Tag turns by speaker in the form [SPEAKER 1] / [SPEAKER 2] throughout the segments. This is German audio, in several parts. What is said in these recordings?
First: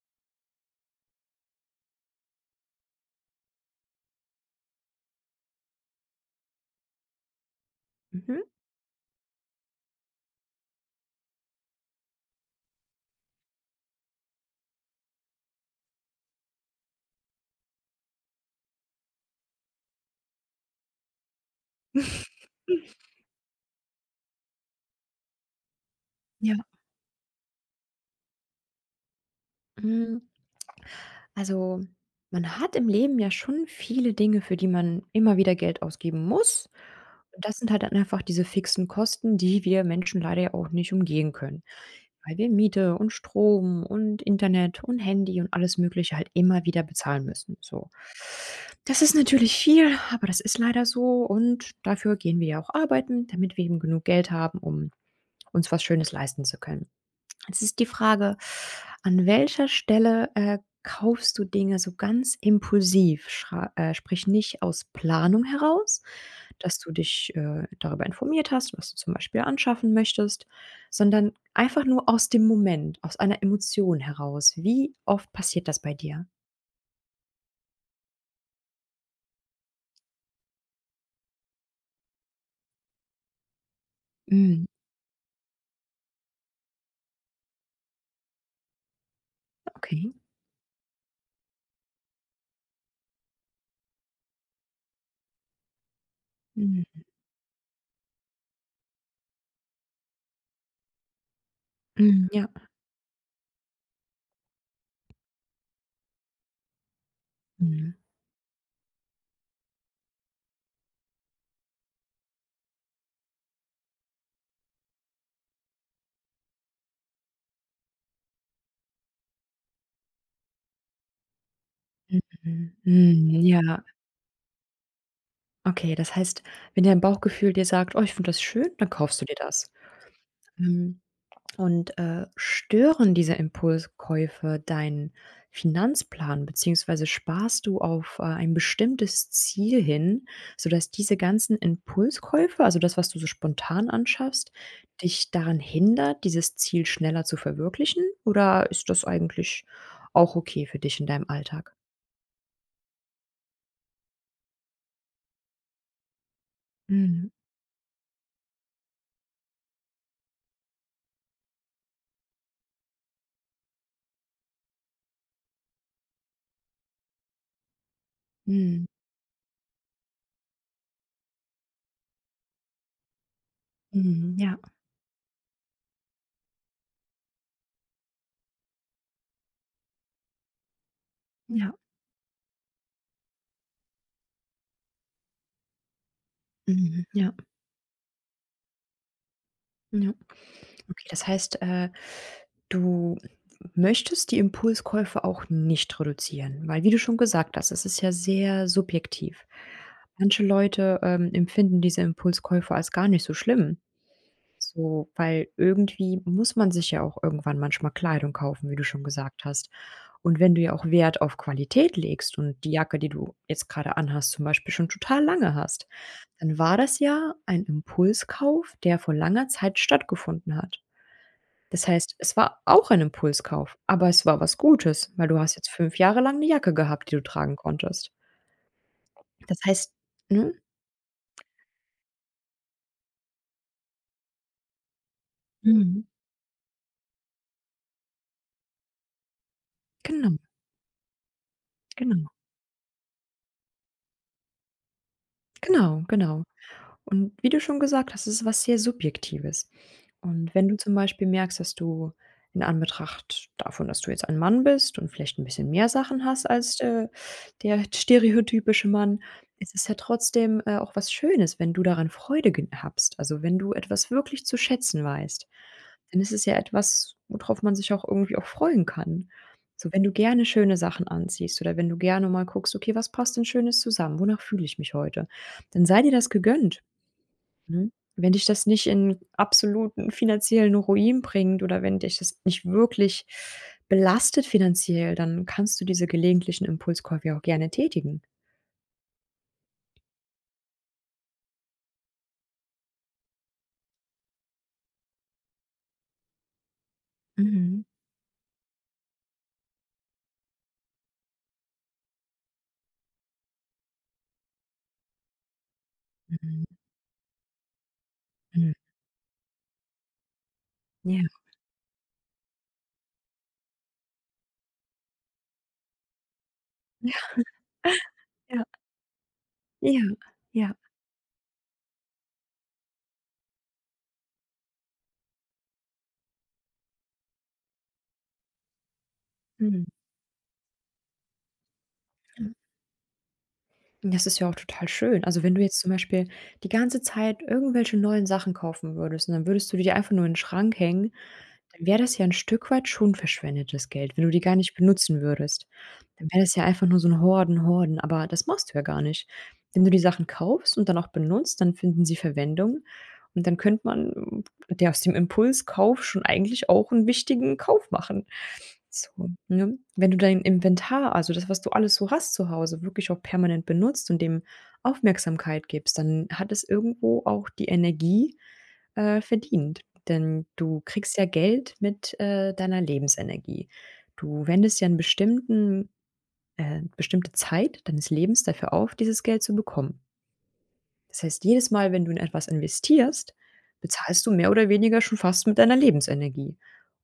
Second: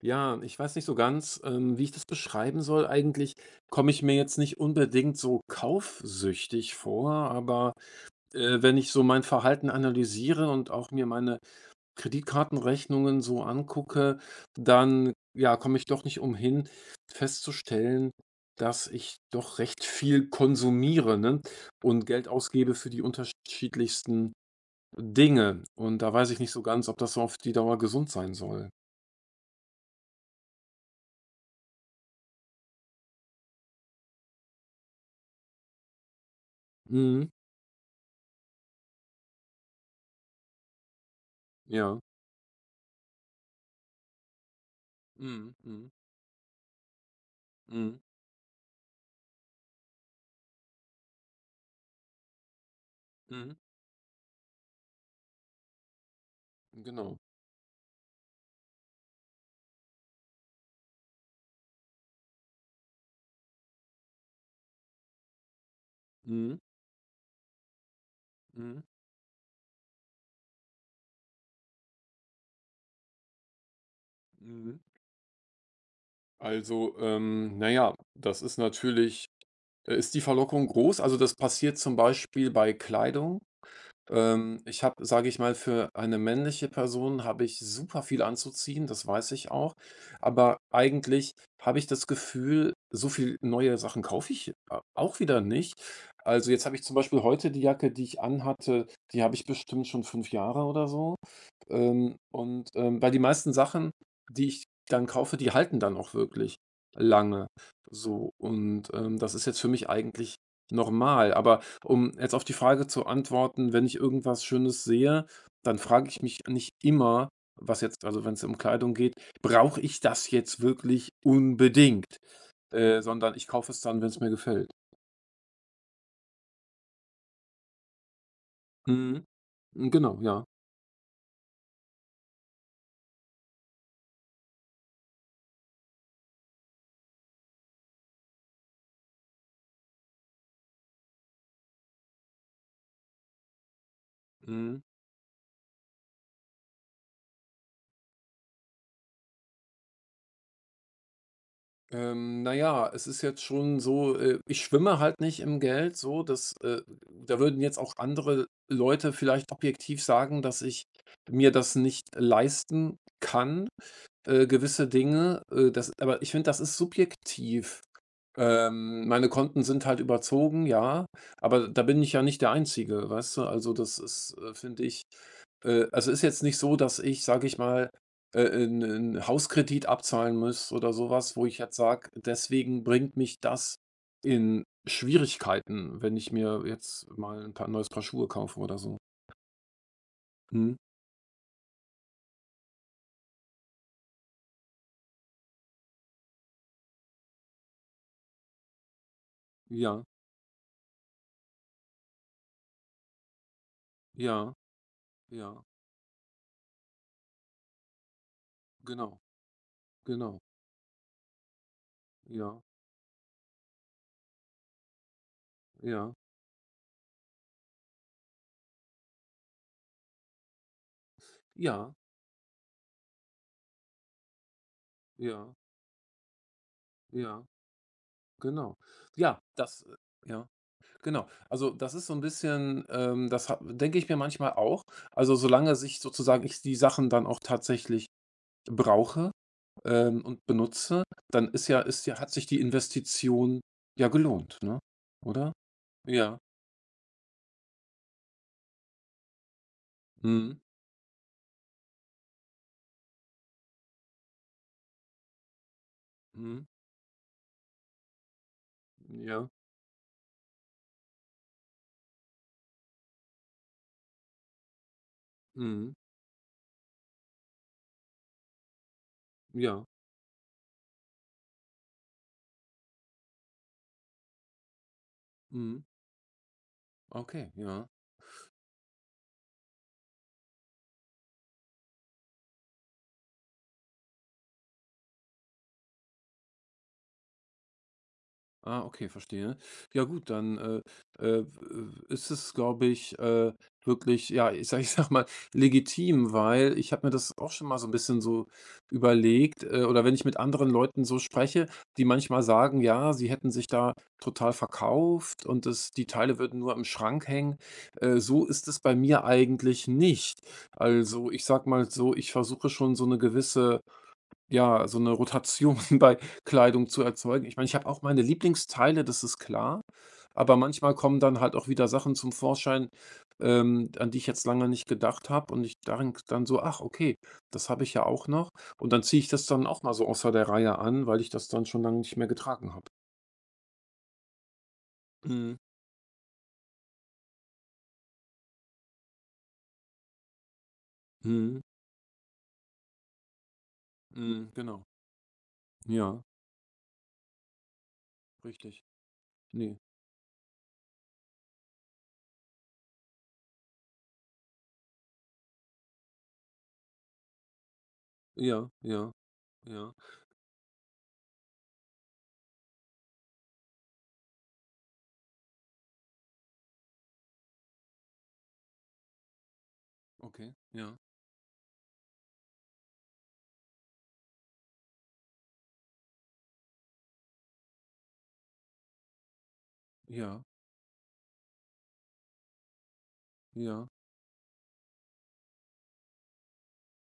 [SPEAKER 1] Ja, ich weiß nicht so ganz, wie ich das beschreiben soll. Eigentlich komme ich mir jetzt nicht unbedingt so kaufsüchtig vor, aber,
[SPEAKER 2] Mhm.
[SPEAKER 1] wenn ich so mein Verhalten analysiere und auch mir meine Kreditkartenrechnungen so angucke, dann, ja, komme ich doch nicht umhin, festzustellen, dass ich doch recht viel konsumiere, ne, und Geld ausgebe für die unterschiedlichsten Dinge. Und da weiß ich nicht
[SPEAKER 2] Ja.
[SPEAKER 1] so ganz, ob das so auf die Dauer gesund sein soll.
[SPEAKER 2] Hm, also, man hat im Leben ja schon viele Dinge, für die man immer wieder Geld ausgeben muss.
[SPEAKER 1] Mhm,
[SPEAKER 2] Und das sind halt dann einfach diese fixen Kosten, die wir Menschen leider ja auch nicht umgehen können,
[SPEAKER 1] ja.
[SPEAKER 2] weil wir Miete und Strom und Internet und Handy und
[SPEAKER 1] Mhm,
[SPEAKER 2] alles
[SPEAKER 1] mhm,
[SPEAKER 2] Mögliche halt immer wieder bezahlen müssen, so.
[SPEAKER 1] mhm,
[SPEAKER 2] Das ist natürlich viel, aber das ist leider so und dafür gehen wir ja auch arbeiten,
[SPEAKER 1] mhm,
[SPEAKER 2] damit wir eben genug Geld haben, um uns was Schönes leisten zu können.
[SPEAKER 1] genau.
[SPEAKER 2] Jetzt ist die Frage, an welcher Stelle kaufst du Dinge so ganz impulsiv? Schra Sprich nicht aus Planung heraus,
[SPEAKER 1] Mhm,
[SPEAKER 2] dass du dich, darüber informiert hast,
[SPEAKER 1] mhm,
[SPEAKER 2] was du zum Beispiel anschaffen möchtest, sondern einfach nur aus dem Moment, aus einer Emotion heraus.
[SPEAKER 1] mhm.
[SPEAKER 2] Wie oft passiert das bei dir?
[SPEAKER 1] Also, na ja, das ist natürlich ist die Verlockung groß? Also, das passiert zum Beispiel bei Kleidung.
[SPEAKER 2] Mhm,
[SPEAKER 1] Ich habe, sage ich mal, für eine männliche Person habe ich super viel anzuziehen, das weiß ich auch.
[SPEAKER 2] okay.
[SPEAKER 1] Aber eigentlich habe ich das Gefühl, so viel neue Sachen kaufe ich a auch wieder nicht. Also, jetzt habe ich zum
[SPEAKER 2] Mhm.
[SPEAKER 1] Beispiel heute die Jacke, die ich anhatte, die habe ich bestimmt schon 5 Jahre oder so.
[SPEAKER 2] Mhm, ja.
[SPEAKER 1] Und, weil die meisten Sachen, die ich dann kaufe, die halten dann auch wirklich lange
[SPEAKER 2] Mhm,
[SPEAKER 1] so. Und, das ist jetzt für mich eigentlich normal. Aber um jetzt auf die Frage zu antworten, wenn ich irgendwas Schönes sehe, dann frage ich mich nicht immer, was jetzt, also wenn es um Kleidung geht: „Brauche ich das jetzt wirklich unbedingt?“
[SPEAKER 2] mhm,
[SPEAKER 1] Sondern ich
[SPEAKER 2] mhm,
[SPEAKER 1] kaufe es
[SPEAKER 2] ja.
[SPEAKER 1] dann, wenn es mir gefällt.
[SPEAKER 2] Okay, das heißt, wenn dein Bauchgefühl dir sagt: „Oh, ich finde das schön“, dann kaufst
[SPEAKER 1] Mhm.
[SPEAKER 2] du dir das.
[SPEAKER 1] Genau, ja.
[SPEAKER 2] Mhm. Und, stören diese Impulskäufe deinen Finanzplan, beziehungsweise sparst du auf ein bestimmtes Ziel hin, sodass diese ganzen Impulskäufe, also das, was du so spontan anschaffst,
[SPEAKER 1] Mhm.
[SPEAKER 2] dich daran hindert, dieses Ziel schneller zu verwirklichen? Oder ist das eigentlich auch okay für dich in deinem Alltag?
[SPEAKER 1] Na ja, es ist jetzt schon so, ich schwimme halt nicht im Geld so, dass
[SPEAKER 2] Mhm.
[SPEAKER 1] da würden jetzt auch andere Leute vielleicht objektiv sagen, dass ich mir das nicht leisten kann, gewisse Dinge, das, aber ich finde, das ist subjektiv.
[SPEAKER 2] Mhm.
[SPEAKER 1] Meine Konten sind halt überzogen, ja, aber da bin ich ja nicht der Einzige, weißt du? Also, das
[SPEAKER 2] Mhm.
[SPEAKER 1] ist,
[SPEAKER 2] Ja,
[SPEAKER 1] finde ich also, ist jetzt nicht so, dass ich, sage ich mal, 'n Hauskredit abzahlen muss oder sowas, wo ich
[SPEAKER 2] ja.
[SPEAKER 1] jetzt sage: „Deswegen bringt mich das in Schwierigkeiten, wenn ich mir
[SPEAKER 2] Mhm.
[SPEAKER 1] jetzt
[SPEAKER 2] Ja.
[SPEAKER 1] mal ein paar neues Paar Schuhe kaufe oder so.“
[SPEAKER 2] Ja.
[SPEAKER 1] Mhm.
[SPEAKER 2] Okay, das heißt, du möchtest die Impulskäufe auch nicht reduzieren, weil wie du schon gesagt hast, es ist ja sehr subjektiv.
[SPEAKER 1] Ja,
[SPEAKER 2] Manche Leute, empfinden diese Impulskäufe als gar nicht so schlimm.
[SPEAKER 1] ja,
[SPEAKER 2] So, weil
[SPEAKER 1] ja,
[SPEAKER 2] irgendwie muss man sich ja auch irgendwann manchmal Kleidung kaufen, wie du schon
[SPEAKER 1] genau,
[SPEAKER 2] gesagt hast.
[SPEAKER 1] genau.
[SPEAKER 2] Und wenn du ja auch Wert auf Qualität legst
[SPEAKER 1] Ja,
[SPEAKER 2] und die Jacke, die du jetzt gerade anhast, zum Beispiel schon total lange hast,
[SPEAKER 1] ja,
[SPEAKER 2] dann war das ja ein Impulskauf, der vor langer Zeit stattgefunden hat. Das
[SPEAKER 1] ja,
[SPEAKER 2] heißt, es war auch ein Impulskauf, aber es war was Gutes, weil du
[SPEAKER 1] ja,
[SPEAKER 2] hast jetzt 5 Jahre lang eine Jacke gehabt, die du
[SPEAKER 1] ja,
[SPEAKER 2] tragen konntest.
[SPEAKER 1] genau. Ja,
[SPEAKER 2] Das
[SPEAKER 1] das
[SPEAKER 2] heißt,
[SPEAKER 1] ja,
[SPEAKER 2] ne?
[SPEAKER 1] genau. Also, das ist so ein bisschen, das denke ich mir manchmal auch. Also, solange sich
[SPEAKER 2] Mhm.
[SPEAKER 1] sozusagen ich die Sachen dann auch tatsächlich brauche,
[SPEAKER 2] Genau,
[SPEAKER 1] und benutze, dann ist ja hat
[SPEAKER 2] genau,
[SPEAKER 1] sich die Investition ja gelohnt, ne? Oder?
[SPEAKER 2] genau,
[SPEAKER 1] Ja.
[SPEAKER 2] genau. Und wie du schon gesagt hast, es ist was sehr Subjektives. Und
[SPEAKER 1] Mhm.
[SPEAKER 2] wenn du zum Beispiel merkst, dass du in Anbetracht davon, dass du jetzt ein Mann bist und vielleicht ein bisschen mehr Sachen hast
[SPEAKER 1] Mhm.
[SPEAKER 2] als, der stereotypische Mann,
[SPEAKER 1] Ja.
[SPEAKER 2] ist ja trotzdem, auch was Schönes, wenn du daran Freude gen habst. Also, wenn du etwas wirklich zu schätzen weißt,
[SPEAKER 1] Mhm.
[SPEAKER 2] dann ist es ja etwas, worauf man sich auch irgendwie auch freuen kann.
[SPEAKER 1] Ja.
[SPEAKER 2] So, wenn du gerne schöne Sachen anziehst oder wenn du gerne mal guckst: „Okay, was passt denn Schönes zusammen? Wonach fühle ich mich heute?“
[SPEAKER 1] Mhm.
[SPEAKER 2] Dann sei dir das gegönnt.
[SPEAKER 1] Okay, ja.
[SPEAKER 2] Mhm. Wenn dich das nicht in absoluten finanziellen Ruin bringt oder wenn dich das nicht wirklich belastet finanziell, dann kannst du diese gelegentlichen Impulskäufe ja auch gerne tätigen.
[SPEAKER 1] Ah, okay, verstehe. Ja gut, dann, w ist es, glaube ich, wirklich, ja, ich sage mal, legitim, weil ich habe mir das auch schon mal
[SPEAKER 2] Mhm.
[SPEAKER 1] so ein bisschen so überlegt, oder wenn ich mit anderen Leuten so spreche, die manchmal sagen, ja, sie hätten sich da total verkauft und das die Teile würden
[SPEAKER 2] Mhm,
[SPEAKER 1] nur im Schrank hängen. So ist
[SPEAKER 2] mhm.
[SPEAKER 1] es bei mir eigentlich nicht.
[SPEAKER 2] Ja,
[SPEAKER 1] Also, ich sage mal so, ich versuche schon so eine gewisse, ja, so eine Rotation bei Kleidung zu
[SPEAKER 2] Ja.
[SPEAKER 1] erzeugen. Ich meine, ich habe auch meine
[SPEAKER 2] ja,
[SPEAKER 1] Lieblingsteile, das ist klar,
[SPEAKER 2] ja,
[SPEAKER 1] aber
[SPEAKER 2] ja.
[SPEAKER 1] manchmal kommen dann halt auch wieder Sachen zum Vorschein, an die ich jetzt lange nicht gedacht habe und ich denke dann so: „Ach, okay, das habe ich ja auch noch.“ Und dann ziehe ich das dann auch
[SPEAKER 2] Mhm.
[SPEAKER 1] mal so außer der Reihe an, weil ich das dann schon lange nicht mehr getragen habe.
[SPEAKER 2] Das ist ja auch total schön. Also, wenn
[SPEAKER 1] Mhm,
[SPEAKER 2] du jetzt zum Beispiel die ganze Zeit irgendwelche neuen Sachen kaufen würdest und dann würdest du die einfach nur in den Schrank hängen,
[SPEAKER 1] mhm,
[SPEAKER 2] dann wäre das ja ein Stück weit schon verschwendetes Geld, wenn du die
[SPEAKER 1] mhm,
[SPEAKER 2] gar nicht
[SPEAKER 1] genau.
[SPEAKER 2] benutzen würdest.
[SPEAKER 1] Ja,
[SPEAKER 2] Dann wäre das ja einfach nur so ein Horden, Horden, aber das machst du
[SPEAKER 1] richtig.
[SPEAKER 2] ja gar nicht.
[SPEAKER 1] Ne.
[SPEAKER 2] Wenn du die Sachen kaufst und dann auch benutzt, dann finden sie Verwendung und dann könnte man der aus dem Impulskauf schon eigentlich auch einen wichtigen Kauf machen.
[SPEAKER 1] Ja,
[SPEAKER 2] So,
[SPEAKER 1] ja,
[SPEAKER 2] ne?
[SPEAKER 1] ja.
[SPEAKER 2] Wenn du dein Inventar, also das, was du alles so hast zu Hause, wirklich auch permanent benutzt und dem Aufmerksamkeit gibst, dann hat es irgendwo auch die Energie verdient. Denn
[SPEAKER 1] Okay.
[SPEAKER 2] du
[SPEAKER 1] Ja,
[SPEAKER 2] kriegst ja Geld mit deiner Lebensenergie. Du wendest ja 'n bestimmte Zeit deines Lebens dafür auf, dieses Geld zu bekommen.
[SPEAKER 1] ja,
[SPEAKER 2] Das heißt, jedes Mal, wenn du in etwas investierst,
[SPEAKER 1] ja.
[SPEAKER 2] bezahlst du mehr oder weniger schon fast mit deiner Lebensenergie.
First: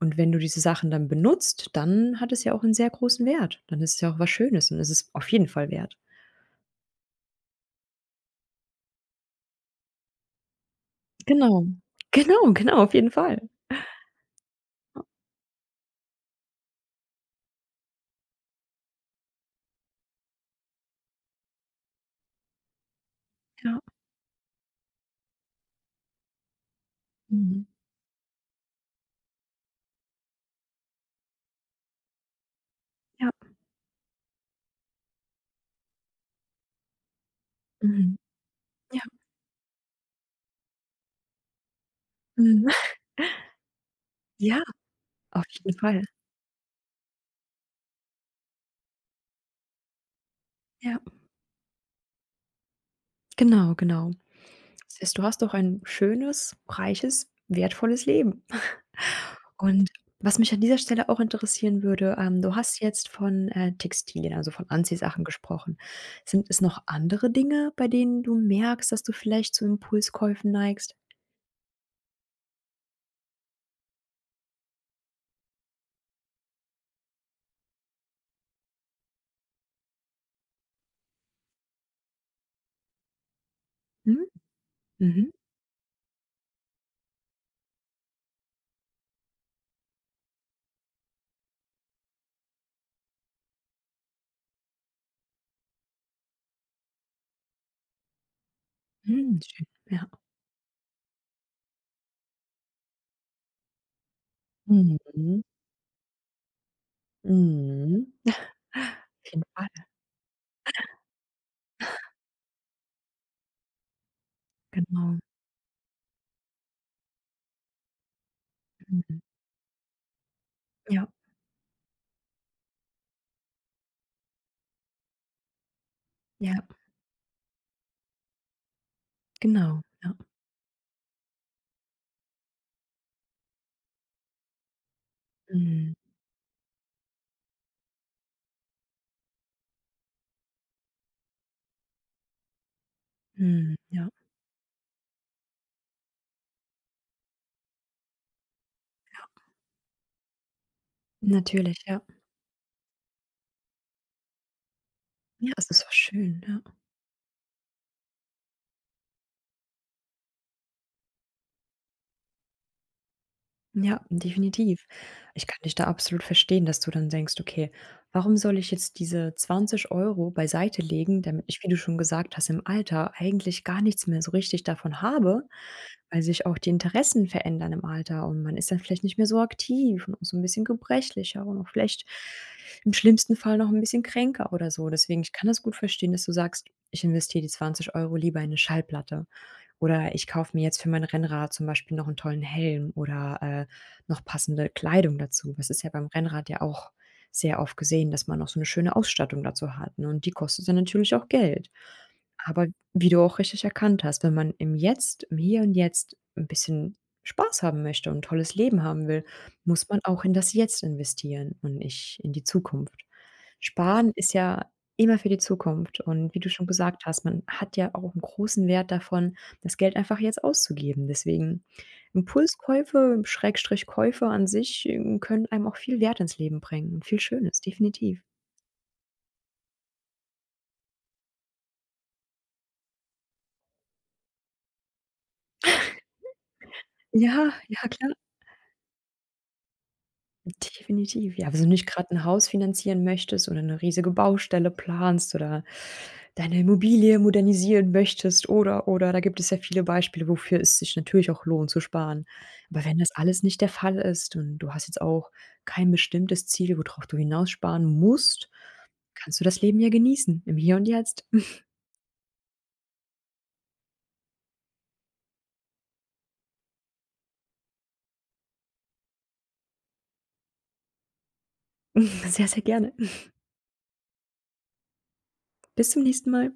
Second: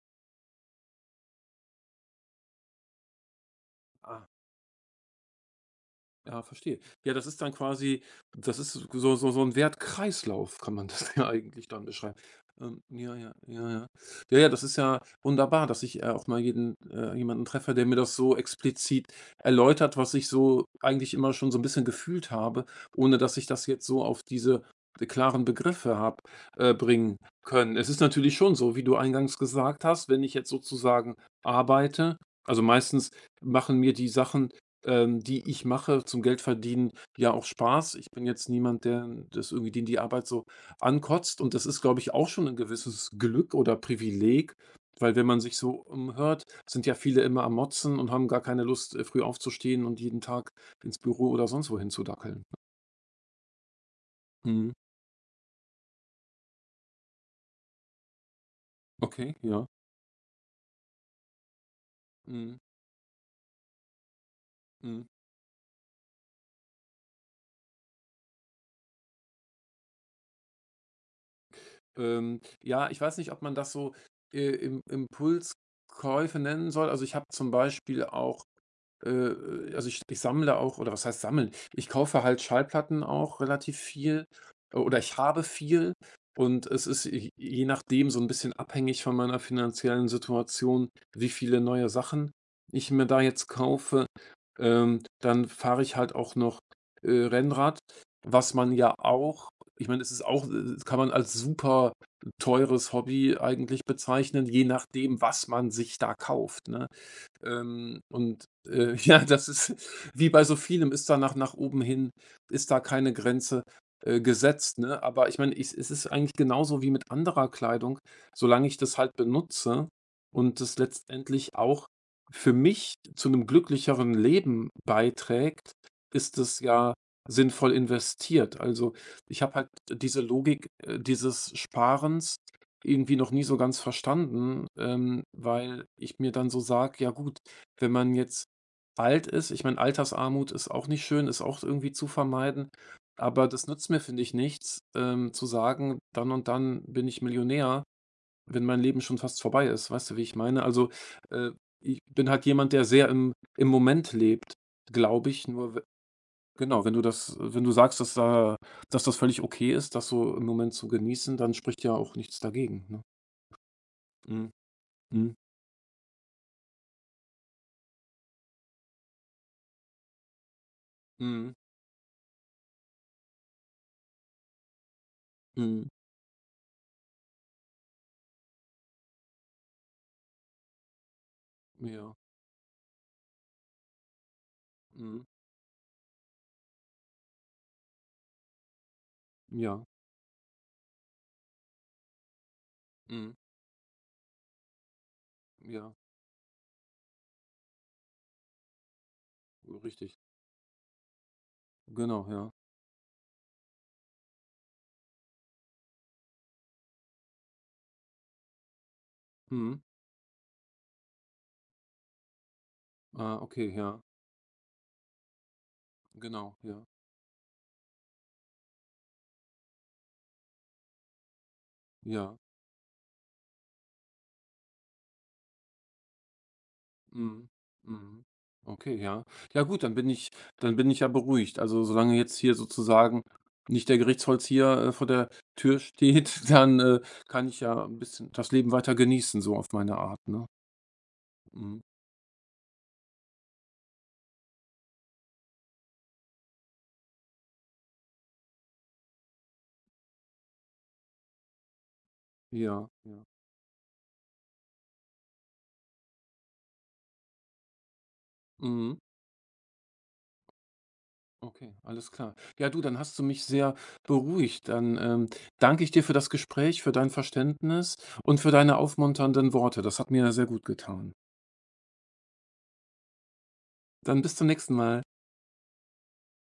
[SPEAKER 2] Und wenn du diese Sachen dann benutzt, dann hat es ja auch einen sehr großen Wert. Dann ist es ja auch
[SPEAKER 1] Ah.
[SPEAKER 2] was Schönes und es ist auf jeden Fall wert.
[SPEAKER 1] Ja, verstehe. Ja, das ist dann quasi, das ist so ein Wertkreislauf, kann man das ja eigentlich
[SPEAKER 2] Genau.
[SPEAKER 1] dann beschreiben.
[SPEAKER 2] Genau, genau, auf jeden
[SPEAKER 1] Ja, ja,
[SPEAKER 2] Fall.
[SPEAKER 1] ja, ja. Ja, ja, das ist ja wunderbar, dass ich, auch mal jeden jemanden treffe, der mir das so explizit erläutert, was ich so eigentlich immer schon so ein bisschen gefühlt habe, ohne dass ich das
[SPEAKER 2] Ja.
[SPEAKER 1] jetzt so auf diese klaren Begriffe habe, bringen
[SPEAKER 2] Mhm.
[SPEAKER 1] können. Es ist natürlich schon so, wie du eingangs gesagt hast, wenn ich jetzt sozusagen arbeite, also meistens
[SPEAKER 2] Ja.
[SPEAKER 1] machen mir die Sachen, die ich mache zum Geldverdienen, ja auch Spaß. Ich
[SPEAKER 2] Mhm.
[SPEAKER 1] bin jetzt niemand,
[SPEAKER 2] Ja.
[SPEAKER 1] der das irgendwie den die Arbeit so ankotzt. Und das ist, glaube ich, auch schon ein
[SPEAKER 2] Mhm.
[SPEAKER 1] gewisses Glück oder Privileg,
[SPEAKER 2] Ja.
[SPEAKER 1] weil wenn man
[SPEAKER 2] Auf
[SPEAKER 1] sich so
[SPEAKER 2] jeden Fall.
[SPEAKER 1] umhört, sind ja viele immer am Motzen und haben gar keine Lust, früh aufzustehen und jeden Tag ins
[SPEAKER 2] Ja.
[SPEAKER 1] Büro oder sonst wohin zu dackeln.
[SPEAKER 2] Genau, genau.
[SPEAKER 1] Mhm.
[SPEAKER 2] Das heißt, du hast doch ein schönes, reiches, wertvolles Leben.
[SPEAKER 1] Okay, ja.
[SPEAKER 2] Und was mich an dieser Stelle auch interessieren würde, du
[SPEAKER 1] Mhm,
[SPEAKER 2] hast jetzt von, Textilien, also von
[SPEAKER 1] mhm.
[SPEAKER 2] Anziehsachen gesprochen. Sind es noch andere Dinge, bei denen du merkst, dass du vielleicht zu Impulskäufen neigst?
[SPEAKER 1] Ja, ich weiß nicht, ob man das so, Im Impulskäufe nennen soll. Also, ich habe zum Beispiel auch also, ich sammle auch, oder was heißt sammeln? Ich kaufe halt Schallplatten auch relativ viel,
[SPEAKER 2] Mhm,
[SPEAKER 1] oder ich
[SPEAKER 2] mhm,
[SPEAKER 1] habe viel und es ist, j je nachdem, so ein bisschen abhängig von meiner finanziellen Situation, wie viele neue Sachen ich mir da jetzt kaufe. Dann fahre ich halt auch noch, Rennrad, was man ja
[SPEAKER 2] mhm,
[SPEAKER 1] auch,
[SPEAKER 2] schön,
[SPEAKER 1] ich meine,
[SPEAKER 2] ja.
[SPEAKER 1] es ist auch, kann man als super teures Hobby eigentlich bezeichnen, je nachdem,
[SPEAKER 2] Mhm,
[SPEAKER 1] was man sich da kauft, ne?
[SPEAKER 2] mhm.
[SPEAKER 1] Und, ja,
[SPEAKER 2] Auf jeden
[SPEAKER 1] das
[SPEAKER 2] Fall,
[SPEAKER 1] ist wie bei so vielem, ist da nach oben hin ist da keine Grenze, gesetzt, ne?
[SPEAKER 2] genau.
[SPEAKER 1] Aber ich meine, es ist eigentlich genauso wie mit anderer Kleidung, solange ich das halt
[SPEAKER 2] Mhm.
[SPEAKER 1] benutze und das
[SPEAKER 2] Ja,
[SPEAKER 1] letztendlich auch für mich zu einem glücklicheren Leben beiträgt, ist es
[SPEAKER 2] ja,
[SPEAKER 1] ja sinnvoll investiert. Also, ich habe halt
[SPEAKER 2] genau, ja.
[SPEAKER 1] diese Logik, dieses Sparens irgendwie noch nie so ganz verstanden, weil
[SPEAKER 2] Mhm,
[SPEAKER 1] ich mir dann so sage: „Ja gut, wenn man jetzt alt ist“, ich meine, Altersarmut ist auch nicht schön, ist auch irgendwie zu vermeiden, aber das
[SPEAKER 2] mhm,
[SPEAKER 1] nützt mir,
[SPEAKER 2] ja.
[SPEAKER 1] finde ich, nichts, zu sagen: „Dann und dann bin ich Millionär“, wenn mein Leben schon fast vorbei ist. Weißt du, wie ich meine? Also, äh,
[SPEAKER 2] Natürlich,
[SPEAKER 1] ich
[SPEAKER 2] ja.
[SPEAKER 1] bin halt jemand, der sehr im Moment lebt, glaube ich,
[SPEAKER 2] Ja, es
[SPEAKER 1] nur
[SPEAKER 2] ist
[SPEAKER 1] we
[SPEAKER 2] so schön, ja.
[SPEAKER 1] genau, wenn du sagst, dass da dass das völlig okay ist, das so im Moment zu genießen, dann spricht ja auch nichts dagegen, ne?
[SPEAKER 2] Ja,
[SPEAKER 1] Mhm.
[SPEAKER 2] definitiv.
[SPEAKER 1] Mhm.
[SPEAKER 2] Ich kann dich da absolut verstehen, dass du dann denkst: „Okay, warum soll ich jetzt diese 20 Euro beiseite legen, damit
[SPEAKER 1] Mhm.
[SPEAKER 2] ich, wie du schon gesagt hast, im Alter eigentlich gar nichts mehr so richtig davon habe?“
[SPEAKER 1] Mhm.
[SPEAKER 2] Weil sich auch die Interessen verändern im Alter und man ist dann vielleicht nicht mehr so aktiv und auch so ein bisschen gebrechlicher und auch vielleicht
[SPEAKER 1] Ja.
[SPEAKER 2] im schlimmsten Fall noch ein bisschen kränker oder so. Deswegen,
[SPEAKER 1] Mhm.
[SPEAKER 2] ich kann das gut verstehen, dass du sagst: „Ich investiere die 20 Euro lieber in 'ne Schallplatte“
[SPEAKER 1] Ja.
[SPEAKER 2] oder „ich kaufe mir jetzt für mein Rennrad zum Beispiel noch einen tollen Helm
[SPEAKER 1] Mhm.
[SPEAKER 2] oder noch passende Kleidung dazu.“ Das ist ja
[SPEAKER 1] Ja.
[SPEAKER 2] beim Rennrad ja auch sehr oft gesehen, dass man noch so eine schöne Ausstattung dazu hat, ne,
[SPEAKER 1] Richtig.
[SPEAKER 2] und die kostet dann natürlich auch Geld.
[SPEAKER 1] Genau, ja.
[SPEAKER 2] Aber wie du auch richtig erkannt hast, wenn man im Jetzt im Hier und Jetzt ein bisschen Spaß haben möchte und 'n tolles Leben haben will,
[SPEAKER 1] Mhm.
[SPEAKER 2] muss man auch in das Jetzt investieren und nicht in die Zukunft.
[SPEAKER 1] Ah, okay, ja.
[SPEAKER 2] Sparen ist ja immer für die Zukunft und wie du
[SPEAKER 1] Genau,
[SPEAKER 2] schon
[SPEAKER 1] ja.
[SPEAKER 2] gesagt hast, man hat ja auch einen großen Wert davon, das Geld einfach jetzt auszugeben. Deswegen
[SPEAKER 1] Ja.
[SPEAKER 2] Impulskäufe, Schrägstrich Käufe an sich, können einem auch viel Wert ins Leben bringen und viel
[SPEAKER 1] Mhm.
[SPEAKER 2] Schönes, definitiv.
[SPEAKER 1] Mhm. Okay, ja. Ja gut, dann bin ich ja beruhigt. Also, solange jetzt hier sozusagen nicht der Gerichtsvollzieher, vor der Tür steht, dann, kann
[SPEAKER 2] Ja,
[SPEAKER 1] ich ja
[SPEAKER 2] ja
[SPEAKER 1] ein
[SPEAKER 2] klar.
[SPEAKER 1] bisschen das Leben weiter genießen, so auf meine Art, ne?
[SPEAKER 2] Definitiv, ja. Wenn du
[SPEAKER 1] Mhm.
[SPEAKER 2] nicht gerade ein Haus finanzieren möchtest oder eine riesige Baustelle planst oder deine Immobilie modernisieren möchtest oder, oder. Da gibt es ja viele Beispiele, wofür es sich natürlich auch lohnt zu sparen. Aber
[SPEAKER 1] Ja,
[SPEAKER 2] wenn das
[SPEAKER 1] ja.
[SPEAKER 2] alles nicht der Fall ist und du hast jetzt auch kein bestimmtes Ziel, worauf du hinaus sparen musst,
[SPEAKER 1] Mhm.
[SPEAKER 2] kannst du das Leben ja genießen, im Hier und Jetzt.
[SPEAKER 1] Okay, alles klar. Ja, du, dann hast du mich sehr beruhigt. Dann danke ich dir für das Gespräch, für dein Verständnis und für deine aufmunternden Worte. Das hat mir sehr gut getan.
[SPEAKER 2] Sehr, sehr gerne.
[SPEAKER 1] Dann bis zum nächsten Mal.
[SPEAKER 2] Bis zum nächsten Mal.